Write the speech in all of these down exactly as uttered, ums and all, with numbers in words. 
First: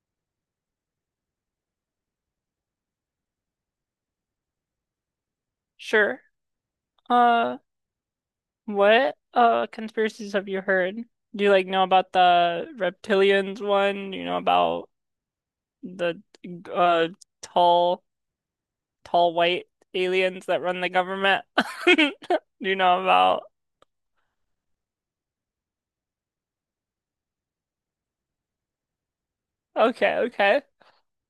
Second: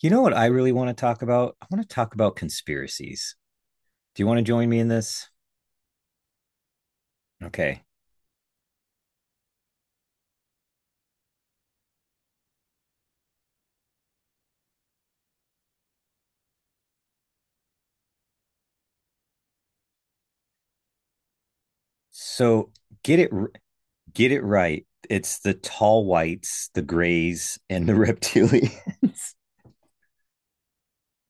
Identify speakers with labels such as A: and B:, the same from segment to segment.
A: You know what I really want to talk about? I want to talk about conspiracies. Do you want to join me in this?
B: Sure. Uh,
A: Okay.
B: what uh conspiracies have you heard? Do you like know about the reptilians one? Do you know about the uh tall tall white aliens that run the government? Do
A: So
B: you know
A: get it
B: about?
A: get it right. It's the tall whites, the grays, and the reptilians.
B: Okay, okay.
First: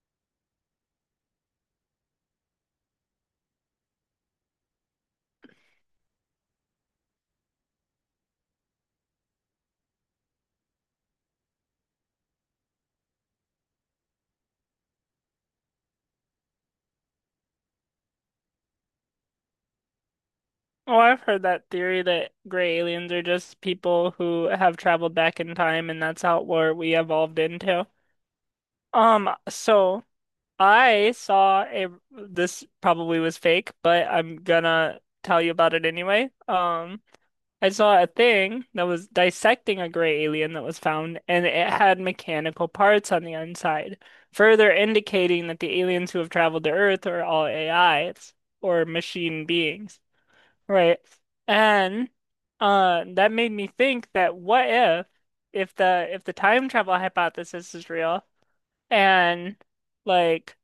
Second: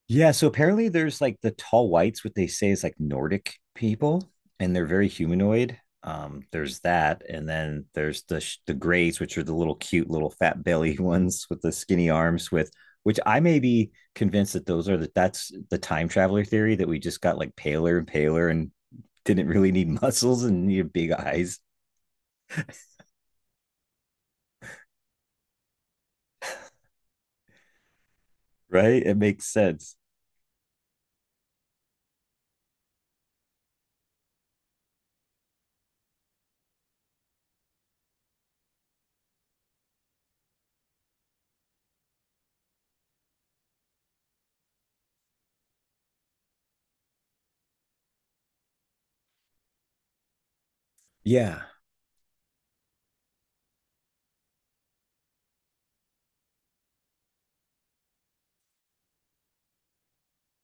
A: Yeah, so apparently there's like the tall whites, what they say is like Nordic people, and they're very humanoid. Um, there's that, and then there's the sh- the grays, which are the little cute little fat belly ones with the skinny arms. With which I may be convinced that those are that that's the time traveler theory that we just got like paler and paler and didn't really need muscles and needed
B: Well,
A: big
B: I've heard
A: eyes,
B: that theory that gray aliens are just people who have traveled back in time and that's how where we evolved into.
A: right? It
B: Um,
A: makes sense.
B: so I saw a this probably was fake, but I'm gonna tell you about it anyway. Um, I saw a thing that was dissecting a gray alien that was found, and it had mechanical parts on the inside, further indicating that the aliens who have traveled to Earth are all A Is or machine beings, right?
A: Yeah,
B: And uh, that made me think that what if if the if the time travel hypothesis is real and like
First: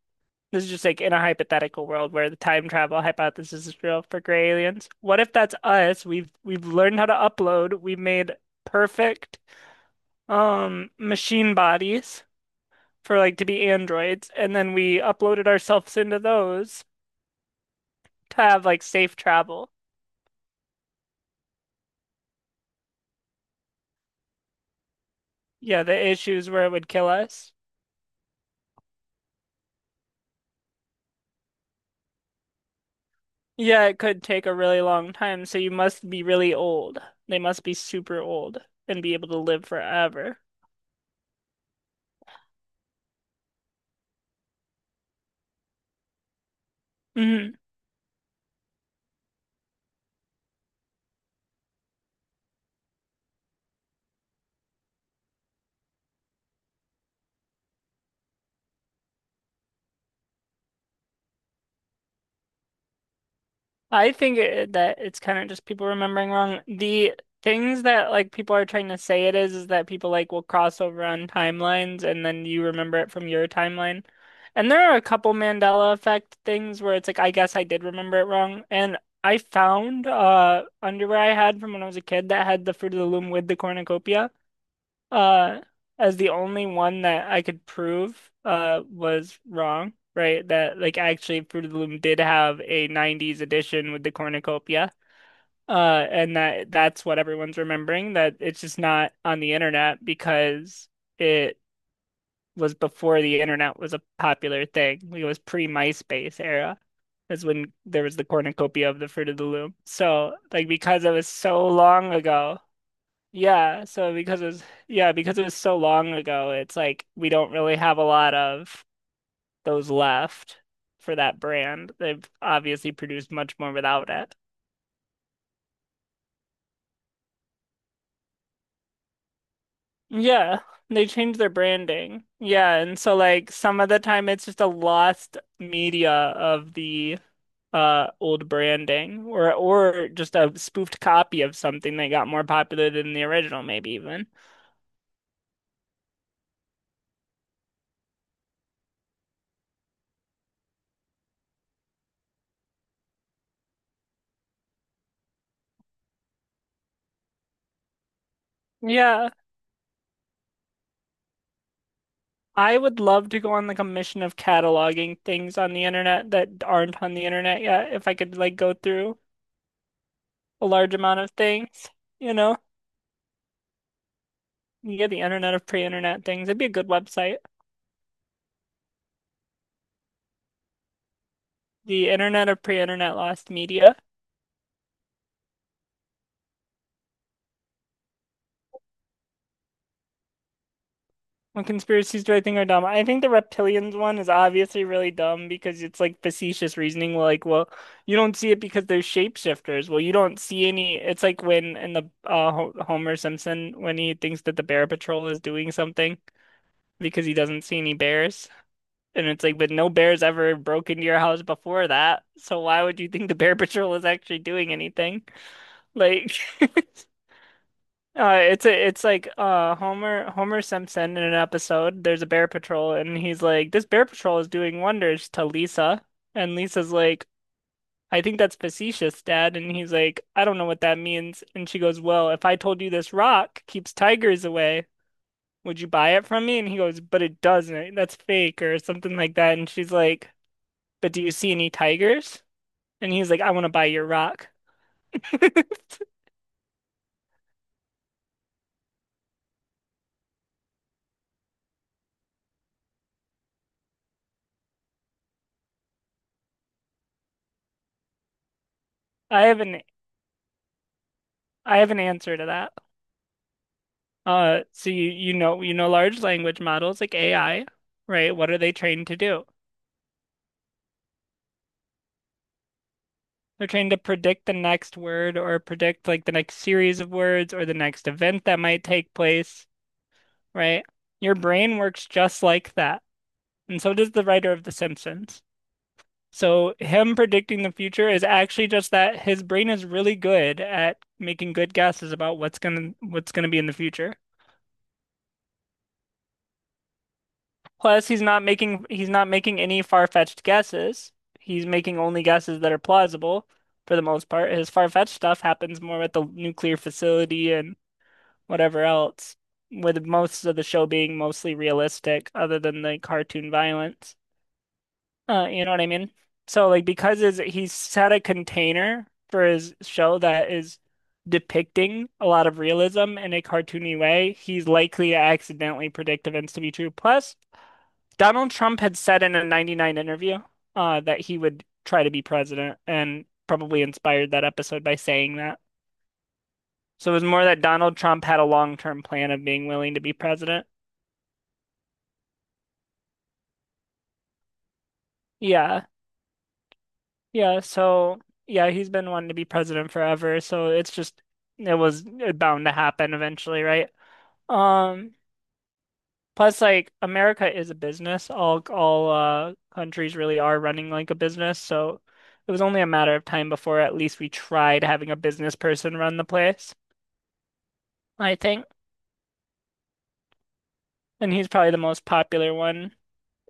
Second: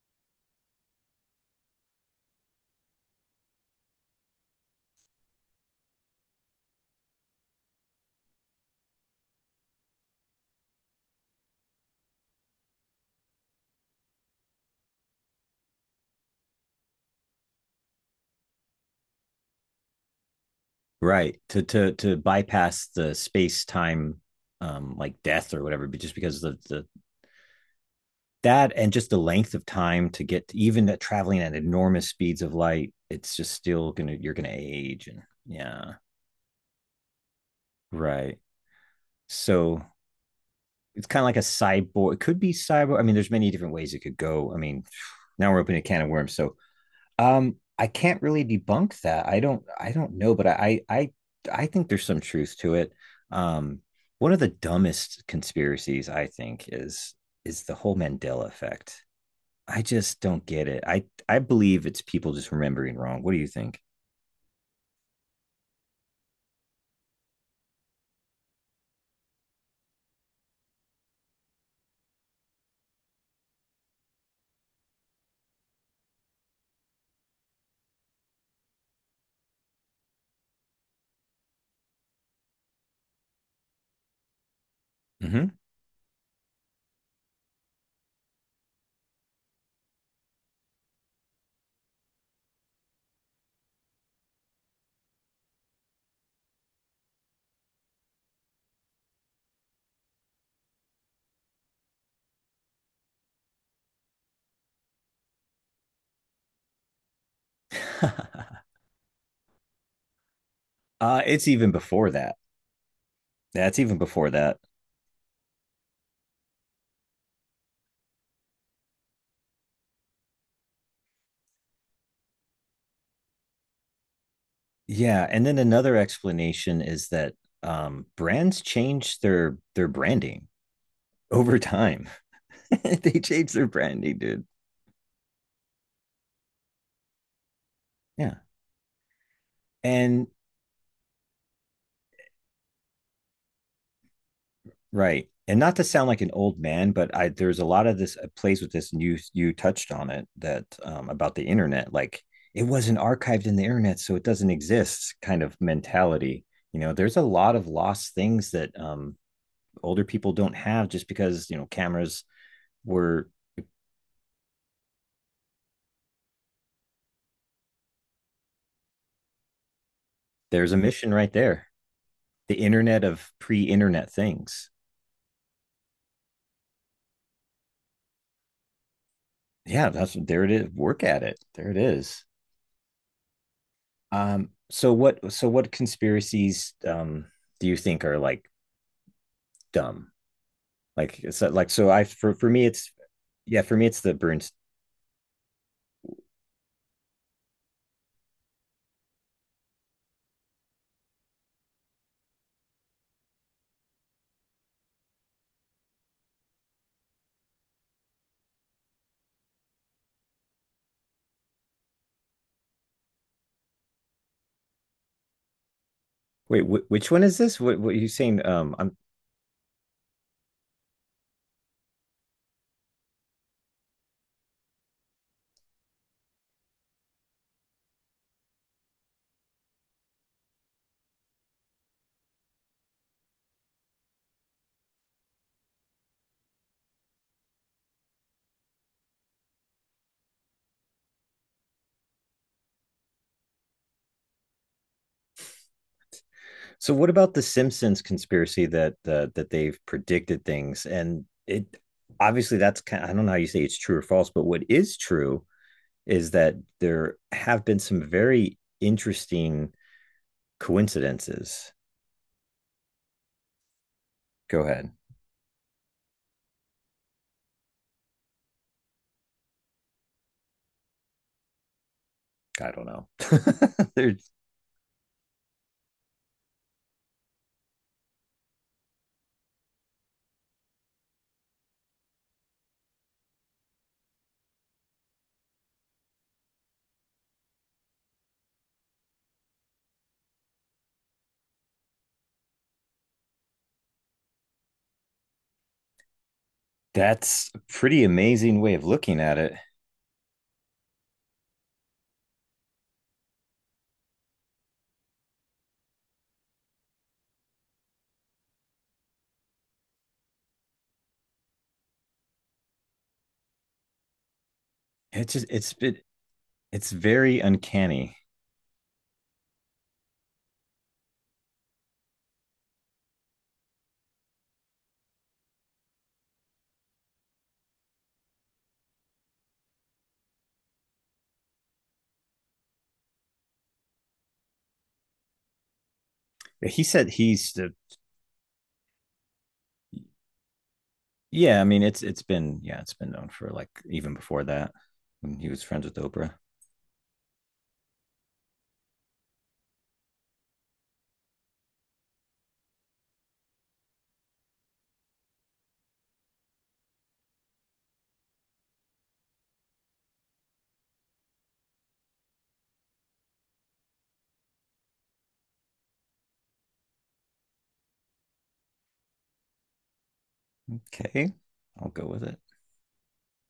B: this is just like in a hypothetical world where the time travel hypothesis is real for gray aliens. What if that's us? We've we've learned how to upload. We've made perfect um machine bodies for like to be androids, and then we uploaded ourselves into those to have like safe travel.
A: right. To to to bypass the space time um like death or
B: Yeah,
A: whatever,
B: the
A: but just because
B: issues
A: the
B: where it
A: the
B: would kill us.
A: that, and just the length of time to get to, even at traveling at enormous speeds of light, it's just
B: Yeah,
A: still
B: it
A: gonna
B: could
A: you're
B: take
A: gonna
B: a really
A: age
B: long
A: and
B: time, so you
A: yeah,
B: must be really old. They must be super
A: right.
B: old and be able to live
A: So
B: forever.
A: it's kind of like a cyborg. It could be cyborg. I mean, there's many different ways it could go. I mean, now we're opening a can of worms. So um
B: Mhm.
A: I can't really debunk that. I don't I don't know, but I I I think there's some truth to it. Um One of the dumbest conspiracies I think is is the whole Mandela effect. I just don't get it. I I believe it's people just remembering wrong. What do you think?
B: I think it, that it's kind of just people remembering wrong. The things that like people are trying to say it is is that people like will cross over on timelines and then you remember it from your timeline. And there are a couple Mandela effect things where it's like I guess I did remember it wrong. And I found uh underwear I had from when I was a kid that had the Fruit of the Loom with the cornucopia
A: Mm-hmm.
B: uh as the only one that I could prove uh was wrong, right? That like actually Fruit of the Loom did have a nineties edition with the cornucopia. Uh and that that's what everyone's remembering, that it's just not on the internet because it was before the internet was a popular thing. It was pre-MySpace era. Is when there was the cornucopia of the Fruit of the Loom. So, like, because it
A: Uh,
B: was
A: it's
B: so
A: even before
B: long
A: that.
B: ago,
A: That's
B: yeah,
A: even
B: so
A: before
B: because
A: that.
B: it's Yeah, because it was so long ago, it's like we don't really have a lot of those left for that brand. They've obviously produced much more without it.
A: Yeah, and then another explanation is that um, brands change their their branding
B: Yeah, they changed their
A: over time.
B: branding. Yeah, and so
A: They
B: like
A: change their
B: some of the
A: branding,
B: time it's
A: dude.
B: just a lost media of the uh
A: Yeah,
B: old branding or or
A: and
B: just a spoofed copy of something that got more popular than the original maybe even.
A: right. And not to sound like an old man, but I, there's a lot of this uh, plays with this, and you you touched on it, that um, about the internet, like it wasn't archived in the internet, so it doesn't exist kind of mentality. You know, there's a lot of lost things that um,
B: Yeah.
A: older people don't have, just because, you know, cameras
B: I would
A: were.
B: love to go on like a mission of cataloging things on the internet that aren't on the internet yet. If I could like go through a
A: There's a
B: large
A: mission
B: amount of
A: right there,
B: things, you
A: the
B: know,
A: internet of pre-internet things.
B: yeah, the internet of pre-internet things. It'd be a good website.
A: Yeah, that's there it is. Work at it. There it
B: The
A: is.
B: internet of pre-internet lost media.
A: Um, so what? So what conspiracies um, do you think are like dumb? Like it's uh,
B: What
A: like so I
B: conspiracies
A: for
B: do I
A: for
B: think
A: me
B: are dumb?
A: it's
B: I think the
A: yeah, for me
B: reptilians
A: it's the
B: one is
A: Bruins.
B: obviously really dumb because it's like facetious reasoning. Like, well, you don't see it because they're shapeshifters. Well, you don't see any. It's like when in the uh, Ho- Homer Simpson when he thinks that the Bear Patrol is doing something, because he doesn't see any bears. And it's like, but no bears ever broke into your house before that. So why would you think the Bear Patrol is actually doing anything? Like,
A: Wait,
B: uh,
A: wh- which one is this? What what are you saying?
B: it's
A: Um,
B: a,
A: I'm
B: it's like uh Homer Homer Simpson in an episode. There's a Bear Patrol, and he's like, this Bear Patrol is doing wonders to Lisa, and Lisa's like, I think that's facetious, Dad. And he's like, I don't know what that means. And she goes, well, if I told you this rock keeps tigers away, would you buy it from me? And he goes, but it doesn't. That's fake or something like that. And she's like, but do you see any tigers? And he's like, I want to buy your rock.
A: So what about the Simpsons conspiracy that uh, that they've predicted things, and it obviously that's kind, I don't know how you say it's true or false, but what is true is that there have been some very
B: I have
A: interesting
B: an
A: coincidences.
B: I have an answer to that.
A: Go
B: Uh,
A: ahead.
B: so you you know you know large language models like A I, right? What are they trained to do?
A: I don't know.
B: They're trained to
A: There's
B: predict the next word or predict like the next series of words or the next event that might take place, right? Your brain works just like that. And so does the writer of The Simpsons. So him predicting the future is actually just that his brain is really good at making good guesses about what's gonna what's gonna be in the future.
A: that's a pretty
B: Plus, he's not
A: amazing way of
B: making he's
A: looking
B: not
A: at it.
B: making any far-fetched guesses. He's making only guesses that are plausible for the most part. His far-fetched stuff happens more at the nuclear facility and whatever else, with most of the show being mostly realistic other than the cartoon violence.
A: It's just
B: Uh, you know
A: it's
B: what I
A: been
B: mean? So like
A: it's
B: because
A: very
B: his, he's had
A: uncanny.
B: a container for his show that is depicting a lot of realism in a cartoony way, he's likely to accidentally predict events to be true. Plus, Donald Trump had said in a ninety-nine interview uh, that he would try to be president and probably inspired that episode by saying that.
A: He said
B: So it was more
A: he's
B: that
A: the
B: Donald Trump had a long-term plan of being willing to be president.
A: yeah, I mean it's it's been yeah, it's been known for like even before that, when he was friends
B: Yeah.
A: with Oprah.
B: Yeah, so yeah, he's been wanting to be president forever, so it's just it was bound to happen eventually, right? Um, plus like America is a business. All all uh countries really are running like a business, so it was only a matter of time before at least we tried having a business person run the place, I think. And
A: Okay,
B: he's probably the
A: I'll
B: most
A: go with it.
B: popular one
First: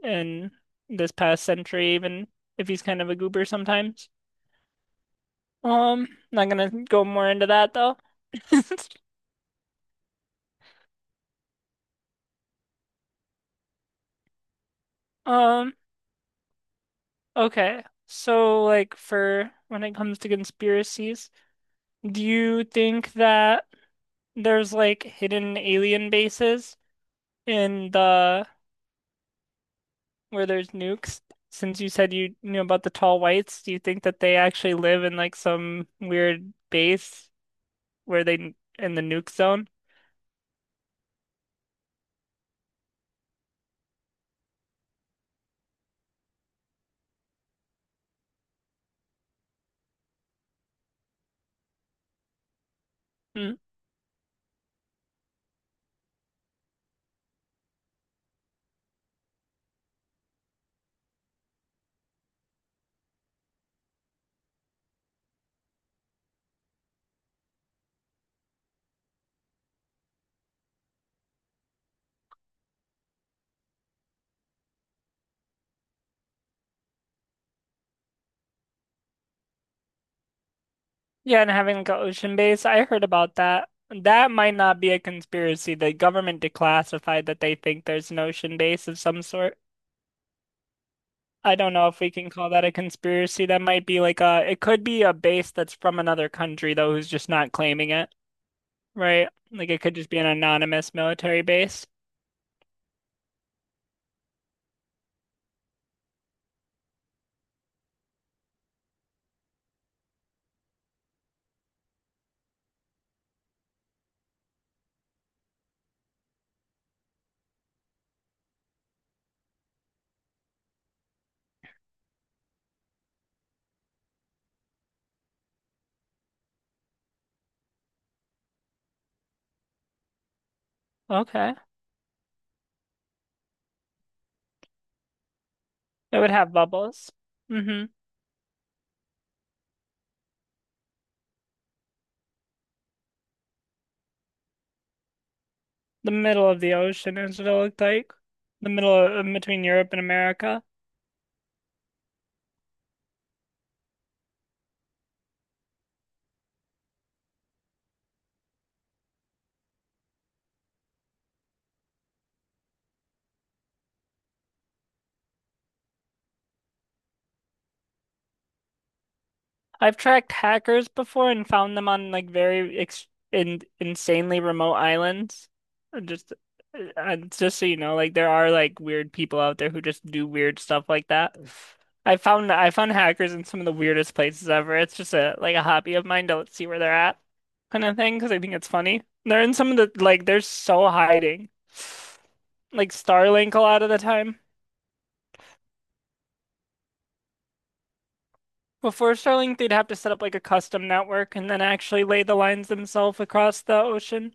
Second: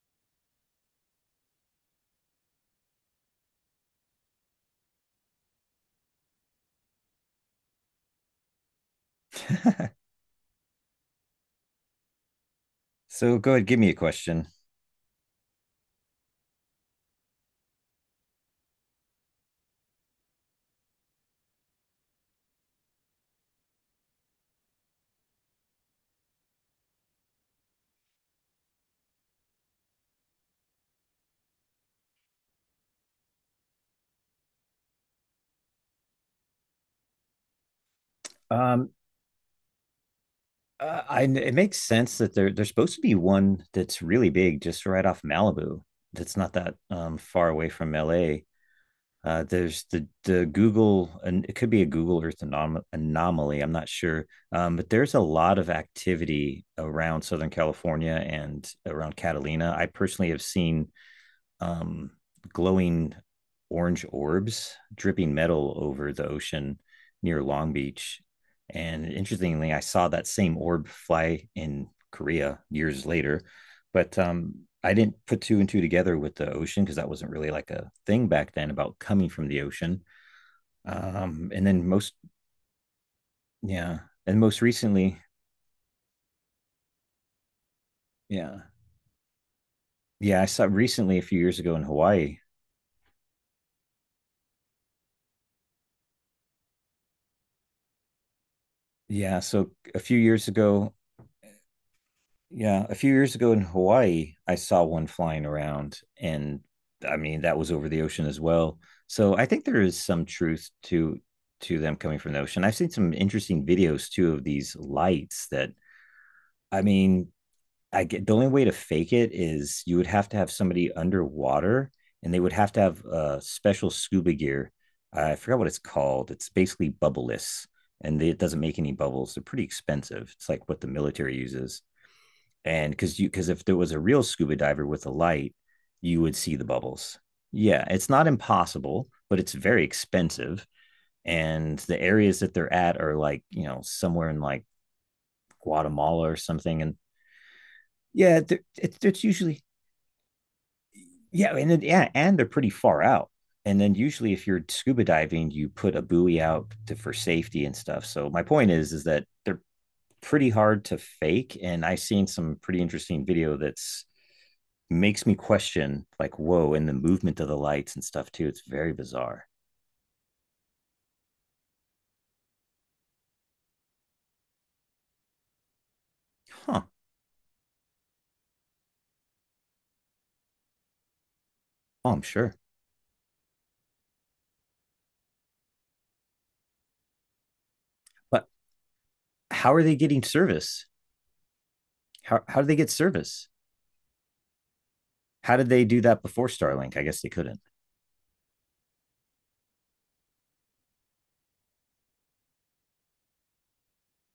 B: in this past century, even if he's kind of a goober sometimes. Um, not gonna go more into that though.
A: So go ahead, give me a question.
B: Um, Okay. So, like, for when it comes to conspiracies, do you think that there's like hidden alien bases in the where there's nukes? Since you said you knew about the tall whites, do you think that they actually live in like some weird base where they
A: Um
B: in the nuke zone?
A: uh, I, it makes sense that there there's supposed to be one that's really big just right off Malibu. That's not that um far away from L A. Uh, there's the the Google, and it could be a Google Earth anom-
B: Mm.
A: anomaly. I'm not sure, um, but there's a lot of activity around Southern California and around Catalina. I personally have seen um, glowing orange orbs dripping metal over the ocean near Long Beach. And interestingly, I saw that same orb fly in Korea years later, but um, I didn't put two and two together with the ocean, because that wasn't really like a thing back then about coming from the ocean.
B: Yeah, and
A: Um, and
B: having
A: then
B: like an
A: most,
B: ocean base. I heard about that.
A: yeah,
B: That
A: and
B: might
A: most
B: not be a
A: recently,
B: conspiracy. The government declassified that they think there's an ocean
A: yeah,
B: base of some sort.
A: yeah, I saw recently a few
B: I
A: years
B: don't
A: ago in
B: know if we can
A: Hawaii.
B: call that a conspiracy. That might be like a, it could be a base that's from another country though, who's just not claiming it, right?
A: Yeah,
B: Like
A: so
B: it could
A: a
B: just
A: few
B: be an
A: years ago,
B: anonymous military base.
A: yeah, a few years ago in Hawaii, I saw one flying around, and I mean that was over the ocean as well. So I think there is some truth to to them coming from the ocean. I've seen some interesting videos too of these lights that, I mean, I get the only way to fake it is you would have to have somebody underwater, and they would have to have uh special scuba gear. I forgot what it's called. It's basically bubbleless, and they, it doesn't make any bubbles. They're pretty expensive. It's like what the military
B: Okay.
A: uses, and because you, because if there was a real scuba diver with a light,
B: It
A: you
B: would
A: would
B: have
A: see the
B: bubbles.
A: bubbles. Yeah,
B: Mm-hmm.
A: it's not impossible, but it's very expensive, and the areas that they're at are like, you know, somewhere in like
B: The
A: Guatemala or
B: middle of the
A: something, and
B: ocean is what it looked like.
A: yeah,
B: The middle
A: it's, it's
B: of, in
A: usually
B: between Europe and America.
A: yeah, and then, yeah, and they're pretty far out, and then usually if you're scuba diving, you put a buoy out to, for safety and stuff, so my point is is that they're pretty hard to fake, and I've seen some pretty interesting video that's makes me question like, whoa, and the movement of the lights and stuff too, it's very bizarre.
B: I've tracked hackers before and found them on like very ex in insanely remote islands. Uh, Just uh,
A: Huh.
B: uh, just so you know, like there are like weird people out there who just do weird stuff like that.
A: Oh,
B: I
A: I'm
B: found
A: sure.
B: I found hackers in some of the weirdest places ever. It's just a like a hobby of mine to like, see where they're at kind of thing because I
A: But
B: think it's funny. They're in some
A: how
B: of
A: are
B: the
A: they getting
B: like they're
A: service?
B: so hiding.
A: How, how do they get
B: Like
A: service?
B: Starlink a lot of the time.
A: How did they do that before Starlink? I guess they couldn't.
B: Before Starlink, they'd have to set up like a custom network and then actually lay the lines themselves across the ocean.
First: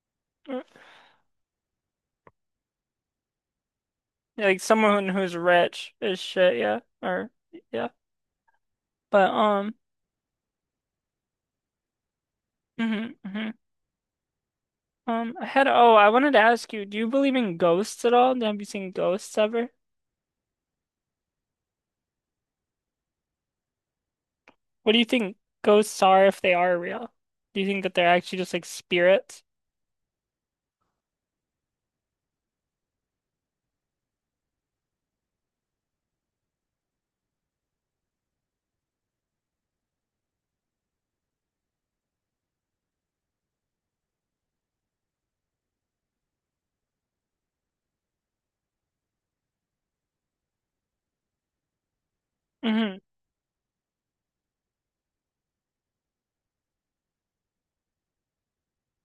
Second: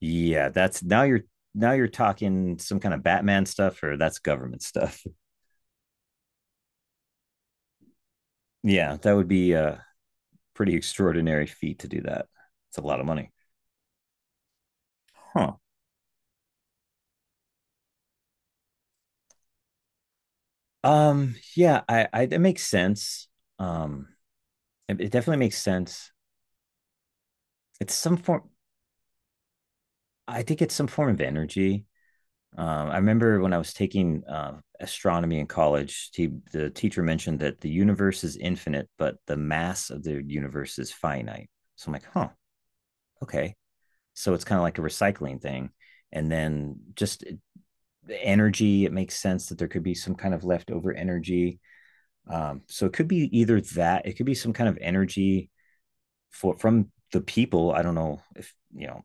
A: Yeah,
B: Or,
A: that's now you're, now you're talking some kind of Batman stuff, or that's
B: like
A: government stuff.
B: someone who's rich is shit, yeah. Or yeah.
A: Yeah, that would
B: But
A: be
B: um
A: a pretty extraordinary feat to do that. It's a lot of
B: mhm,
A: money.
B: mhm. Um I
A: Huh.
B: had oh, I wanted to ask you, do you believe in ghosts at all? Have you seen ghosts ever?
A: Um yeah, i i it makes sense. um
B: What do
A: it,
B: you
A: it
B: think
A: definitely makes
B: ghosts
A: sense.
B: are if they are real? Do you think
A: It's
B: that they're
A: some
B: actually
A: form,
B: just like spirits?
A: I think it's some form of energy. Um, I remember when I was taking uh, astronomy in college, he, the teacher mentioned that the universe is infinite, but the mass of the universe is finite. So I'm like, huh, okay. So it's kind of like a recycling thing. And then just energy, it makes sense that there could be some kind of leftover energy. Um, so it
B: Mm-hmm.
A: could be either that, it could be some kind of energy for from the people. I don't know if you know,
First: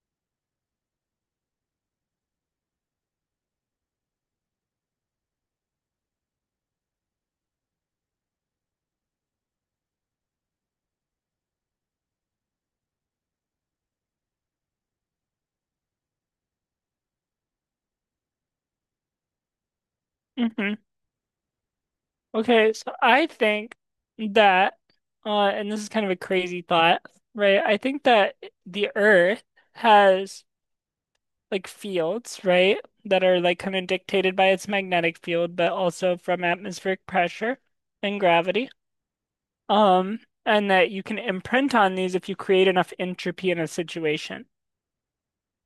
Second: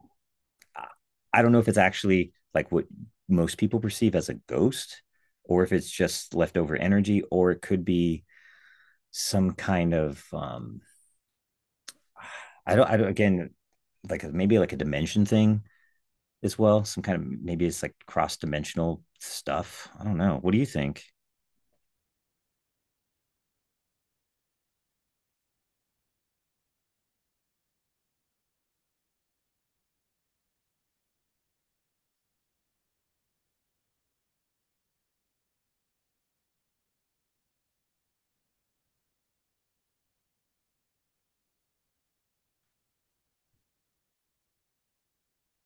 A: I don't know if it's actually like what most people perceive as a ghost, or if it's just leftover energy, or it could be some kind of um I don't I don't again, like maybe like a dimension thing as well, some kind of, maybe it's like cross dimensional stuff. I don't know. What do you
B: Mm-hmm.
A: think?
B: Okay, so I think that, uh, and this is kind of a crazy thought, right? I think that the Earth has like fields, right? That are like kind of dictated by its magnetic field, but also from atmospheric pressure and gravity. Um, and that you can imprint on these if you create enough entropy in a situation.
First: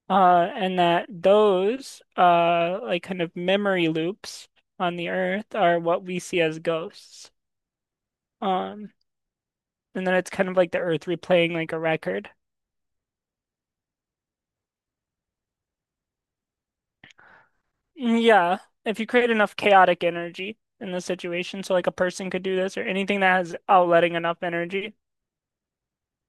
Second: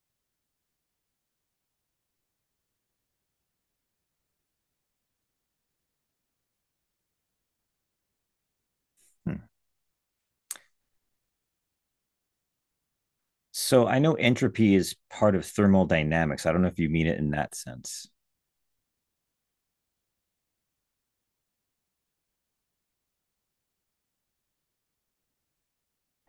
B: Uh, and that those, uh, like kind of memory loops on the Earth are what we see as ghosts. Um,
A: Hmm.
B: And then it's kind of like the earth replaying like a record.
A: So I know entropy is part of thermodynamics. I don't know if you mean it in that sense.
B: Mm, Yeah, if you create enough chaotic energy in the situation, so like a person could do this or anything that has outletting enough energy.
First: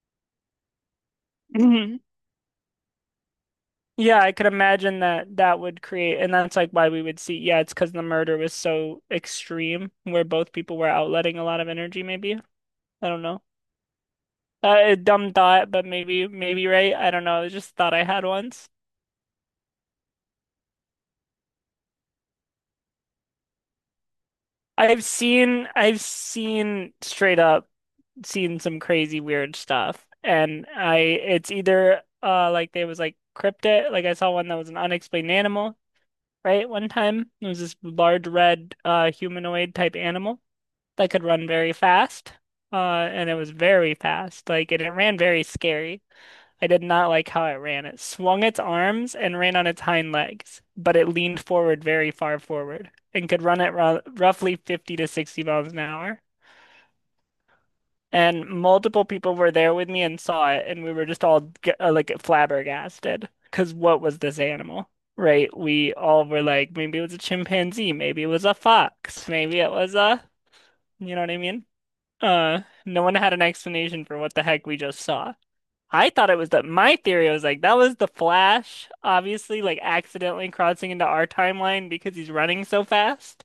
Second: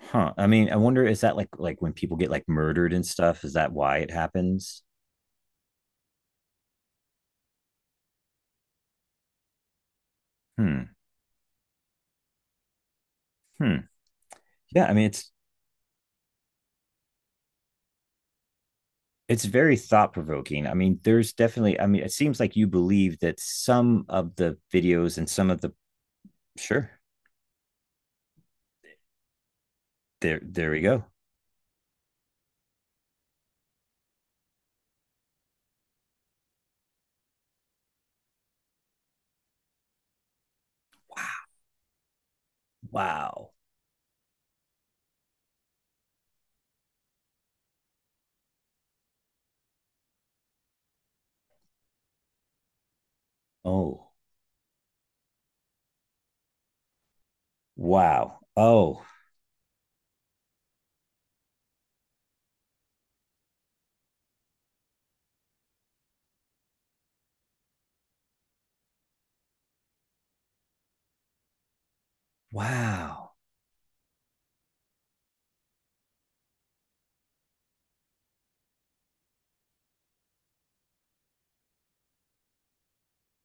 A: Huh. I mean, I wonder, is that like like when
B: Mhm.
A: people get like murdered and stuff, is that why it
B: Yeah, I could
A: happens?
B: imagine that that would create, and that's like why we would see. Yeah, it's because the murder was so extreme, where both people were
A: Hmm.
B: outletting a lot of energy. Maybe I don't know.
A: Hmm.
B: Uh,
A: Yeah, I
B: a
A: mean it's
B: dumb thought, but maybe maybe right. I don't know. It's just a thought I had once.
A: it's very thought provoking. I mean, there's definitely, I mean, it seems like you believe that some of the
B: I've
A: videos and some of
B: seen
A: the,
B: I've
A: sure,
B: seen straight up seen some crazy weird stuff.
A: there,
B: And
A: there we
B: I
A: go.
B: it's either uh like there was like cryptid, like I saw one that was an unexplained animal, right? One time. It was this large red uh humanoid type animal that could run very fast. Uh and it was
A: Wow.
B: very fast. Like and it ran very scary. I did not like how it ran. It swung its arms and ran on its hind legs, but it leaned forward very far forward and could run at ro
A: Oh,
B: roughly fifty to sixty miles an hour.
A: wow.
B: And
A: Oh,
B: multiple people were there with me and saw it, and we were just all g- uh, like flabbergasted. Because what was this animal? Right? We all were like, maybe it was a chimpanzee, maybe it was a fox, maybe it was a, you know what I mean? Uh, no one
A: wow.
B: had an explanation for what the heck we just saw. I thought it was that my theory was like, that was the Flash, obviously, like accidentally crossing into our timeline because he's running so fast.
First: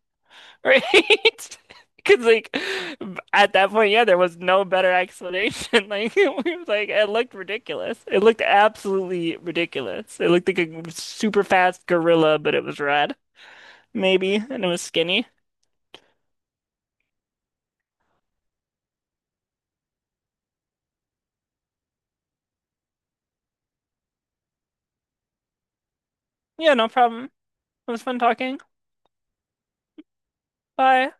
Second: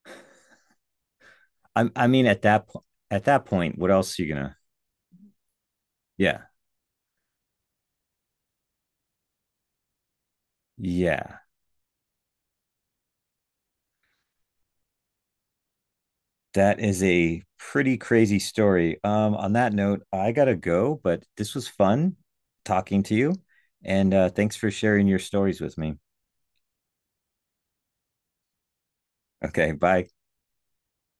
B: Right?
A: I, I mean,
B: Because
A: at
B: like
A: that point, at that
B: at that
A: point, what
B: point, yeah, there
A: else are you
B: was
A: gonna?
B: no better explanation. Like it
A: Yeah,
B: was like it looked ridiculous. It looked absolutely ridiculous. It looked like a
A: yeah.
B: super fast gorilla, but it was red, maybe, and it was skinny.
A: That is a pretty crazy story. Um, on that note, I gotta go, but this was fun talking to you, and uh, thanks for sharing your stories with me.
B: Yeah, no problem. It was fun talking.
A: Okay, bye.
B: Bye.